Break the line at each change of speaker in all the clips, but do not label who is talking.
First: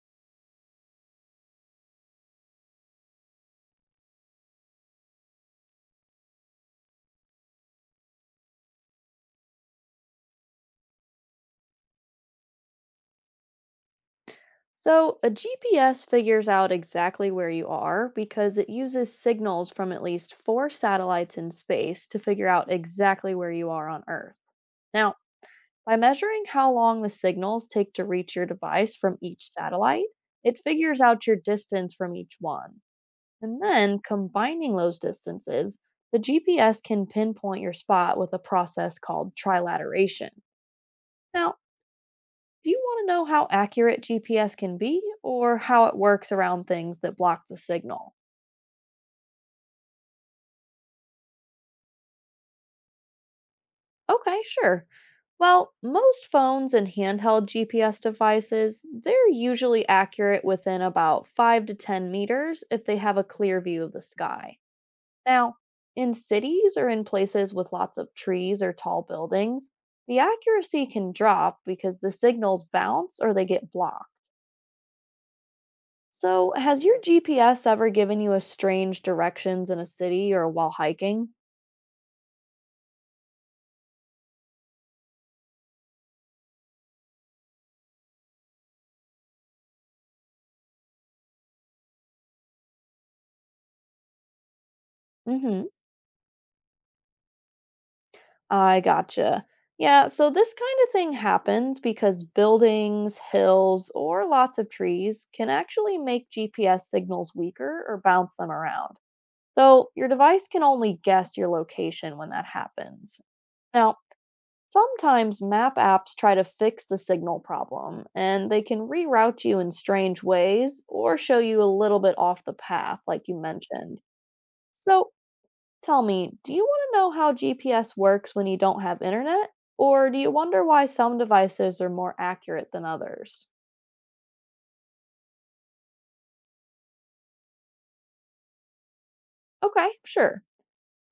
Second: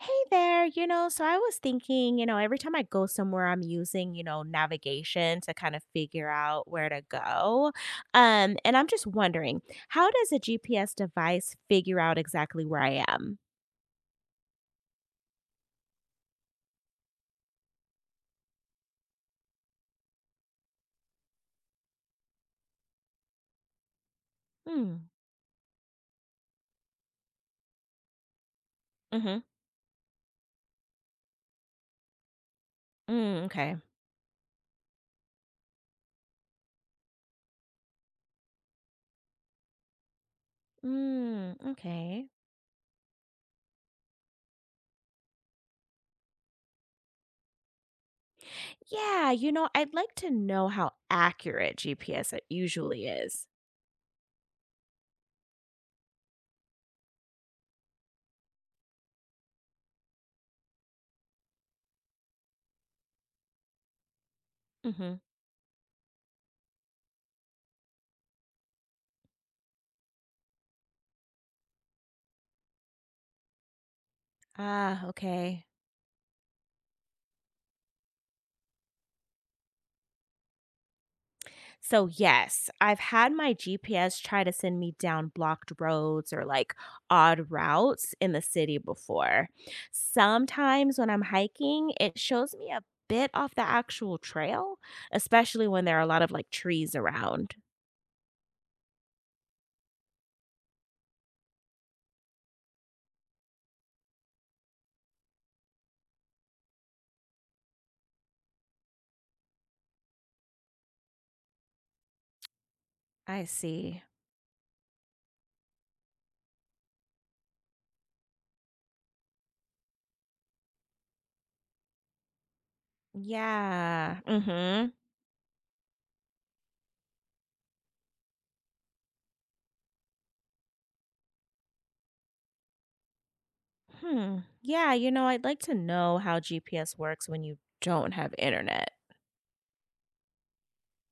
Hey there, so I was thinking, every time I go somewhere, I'm using, navigation to kind of figure out where to go. And I'm just wondering, how does a GPS device figure out exactly where I am?
So, a GPS figures out exactly where you are because it uses signals from at least four satellites in space to figure out exactly where you are on Earth.
Mm,
Now, by measuring how long the signals take to reach your device from
mm-hmm.
each satellite, it figures out your distance from each one.
Mm,
And
okay.
then, combining those distances, the GPS can pinpoint your spot with a process called trilateration.
Mm,
Now,
okay.
do you want to know how accurate GPS can be or how it works around things that block the signal?
Yeah, I'd like to know how accurate GPS it usually is.
Okay, sure. Well, most phones and handheld GPS devices, they're usually accurate within about 5 to 10 meters if they have a clear view of the sky.
Mm-hmm.
Now, in cities or in places with lots of trees or tall buildings, the accuracy can drop because the signals bounce or they get blocked.
Ah, okay.
So, has your GPS ever given you a strange directions in a city or while hiking?
So, yes, I've had my GPS try to send me down blocked roads or like odd routes in the city before. Sometimes when I'm hiking, it shows me a bit off the actual trail,
Mm-hmm.
especially when there are a lot of like trees around.
I gotcha. Yeah, so this kind of thing happens because buildings, hills, or lots of trees can actually make GPS signals weaker or bounce them around. So, your device can only guess your location when that happens.
I
Now,
see.
sometimes map apps try to fix the signal problem, and they can reroute you in strange ways or show you a little bit off the path, like you mentioned.
Yeah. Mm-hmm.
So tell me, do you want to know how GPS works when you don't have internet? Or do you wonder why some devices are more accurate than others?
Hmm. Yeah, I'd like to know how GPS works when you don't have internet.
Okay, sure.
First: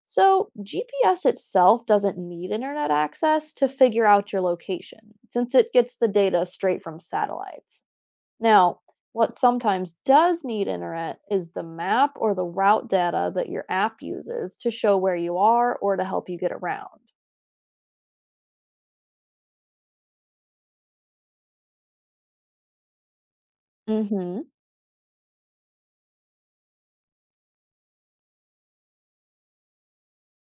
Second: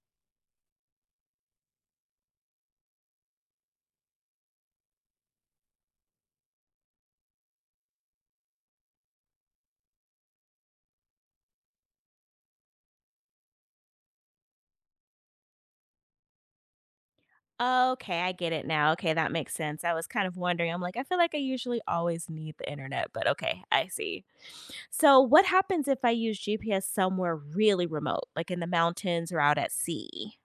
So, GPS itself doesn't need internet access to figure out your location, since it gets the data straight from satellites. Now, what sometimes does need internet is the map or the route data that your app uses to show where you are or to help you get around.
Okay, I get it now. Okay, that makes sense. I was kind of wondering. I'm like, I feel like I usually always need the internet, but okay, I see.
hmm
So, what happens if I use GPS somewhere really remote, like in the mountains or out at sea?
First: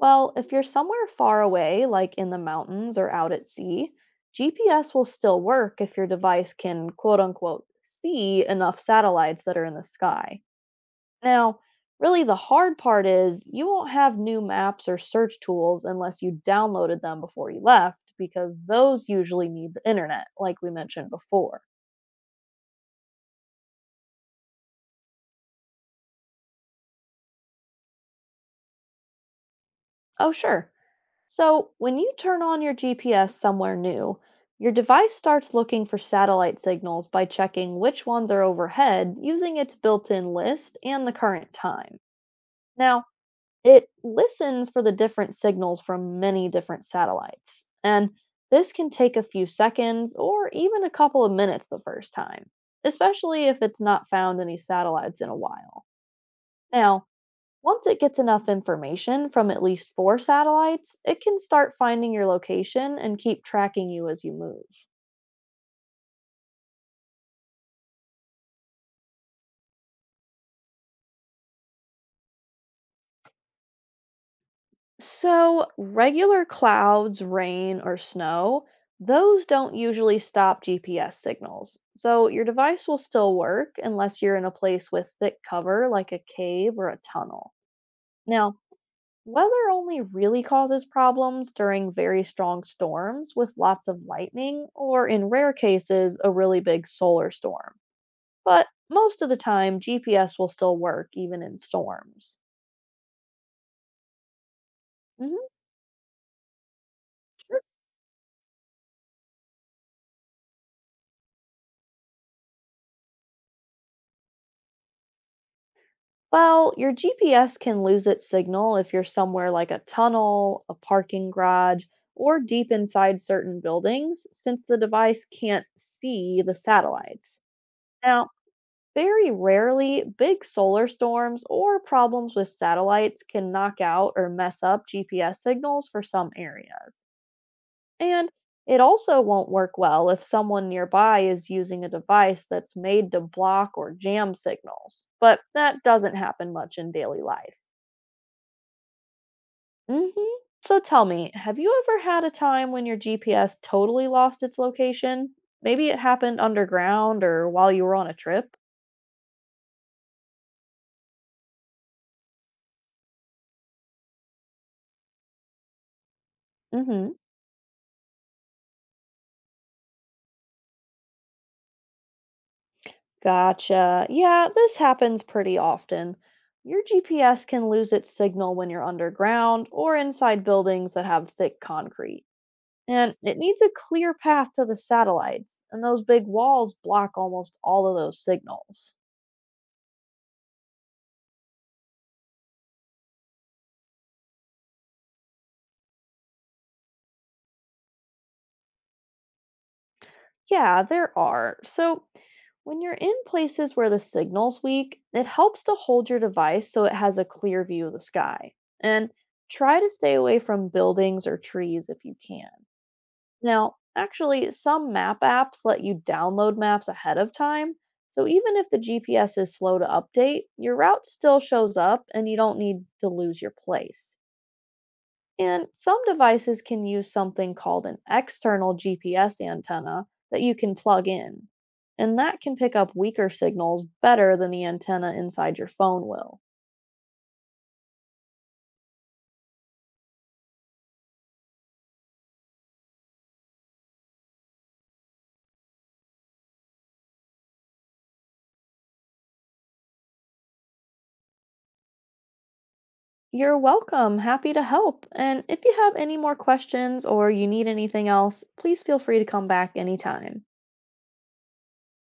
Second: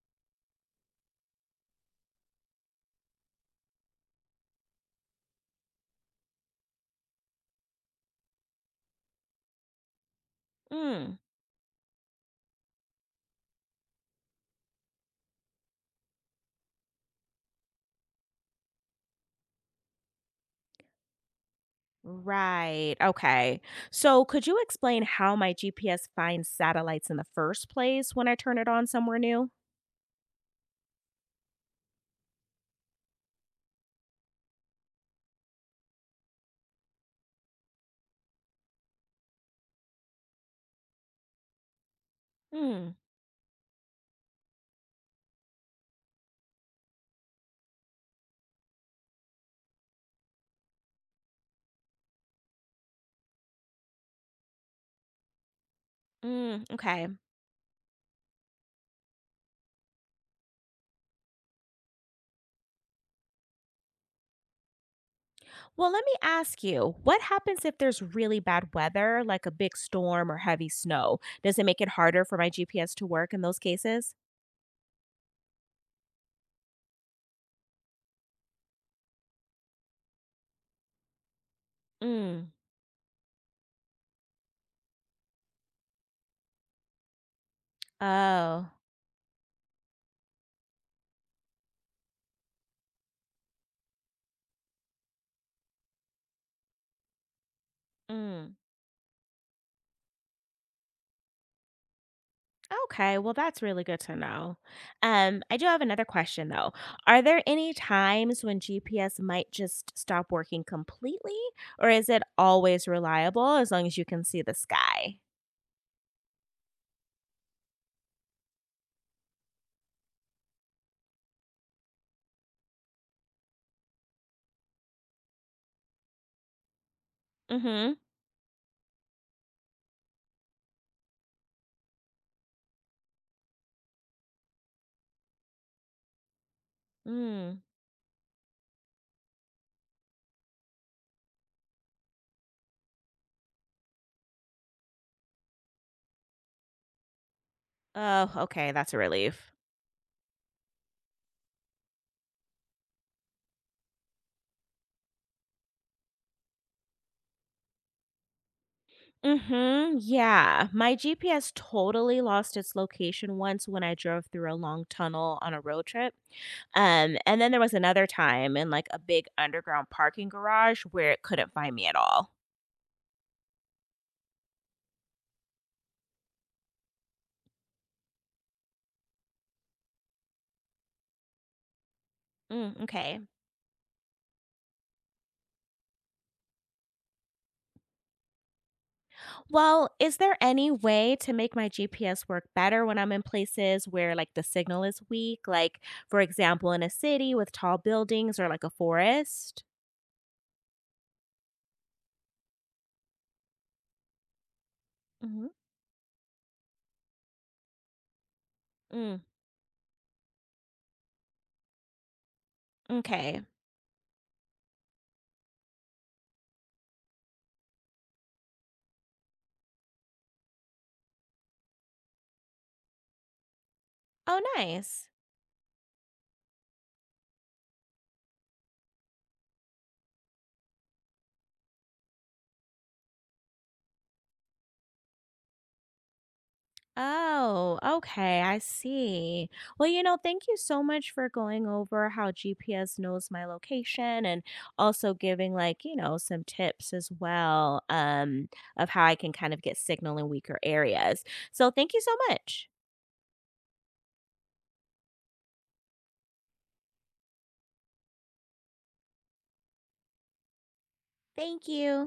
Well, if you're somewhere far away, like in the mountains or out at sea, GPS will still work if your device can quote unquote see enough satellites that are in the sky.
Mm,
Now, really, the hard part is you won't have new maps or search tools unless you downloaded them before you left, because those usually need the internet, like we mentioned before.
right. Okay. So, could you explain how my GPS finds satellites in the first place when I turn it on somewhere new?
Oh, sure. So, when you turn on your GPS somewhere new, your device starts looking for satellite signals by checking which ones are overhead using its built in list and the current time.
Mm,
Now, it listens for the different signals from many different satellites, and this can take a few seconds or even a couple of minutes the first time, especially if it's not found any satellites in a while.
mm,
Now,
okay.
once it gets enough information from at least four satellites, it can start finding your location and keep tracking you as you move.
Well, let me ask you, what happens if there's really bad weather, like a big storm or heavy snow? Does it make it harder for my GPS to work in those cases?
So, regular clouds, rain, or snow, those don't usually stop GPS signals. So, your
Mm.
device will still work unless you're in a place with thick cover like a cave or a tunnel. Now,
Oh.
weather only really causes problems during very strong storms with lots of lightning or, in rare cases, a really big solar storm.
Mm.
But most of the time, GPS will still work even in storms.
Okay, well that's really good to know.
Mhm.
I do have another question though. Are there any times when GPS might just stop working completely or is it always reliable as long as you can see the sky?
Well, your GPS can lose its signal if you're somewhere like a tunnel, a parking garage, or deep inside certain buildings, since the device can't see the satellites.
Mhm.
Now, very rarely, big solar storms or problems with satellites can knock out or mess up GPS signals for some areas.
Mm.
And it also won't work well if someone nearby is using a device that's made to block or jam signals, but that doesn't happen much in daily life.
Oh, okay, that's a relief.
hmm So tell me, have you ever had a time when your GPS totally lost its location? Maybe it happened underground or while you were on a trip?
Mhm. Yeah. My GPS totally lost its location once when I drove through a long tunnel on a road trip.
hmm
And then there was another time in like a big underground parking garage where it couldn't find me at all.
Gotcha. Yeah, this happens pretty often. Your GPS can lose its signal when you're underground or inside buildings that have thick concrete.
Mm,
And
okay.
it needs a clear path to the satellites, and those big walls block almost all of those signals.
Well, is there any way to make my GPS work better when I'm in places where like the signal is weak, like for example in a city with tall buildings or like a forest?
Yeah, there are. So, when you're in places where the signal's weak, it
Mhm.
helps to hold your device so it has a clear view of the sky. And
Mm,
try to stay away from buildings or trees if you can.
okay.
Now, actually, some map apps let you download maps ahead of time. So even if the GPS is slow to update, your route still shows up and you don't need to lose your place.
Oh, nice.
And some devices can use something called an external GPS antenna that you can plug in. And that can pick up weaker signals better than the antenna inside your phone will.
Oh, okay. I see. Well, thank you so much for going over how GPS knows my location and also giving like, some tips as well of how I can kind of get signal in weaker areas. So, thank you so much.
You're welcome. Happy to help. And if you have any more questions or you need anything else, please feel free to come back anytime.
Thank you.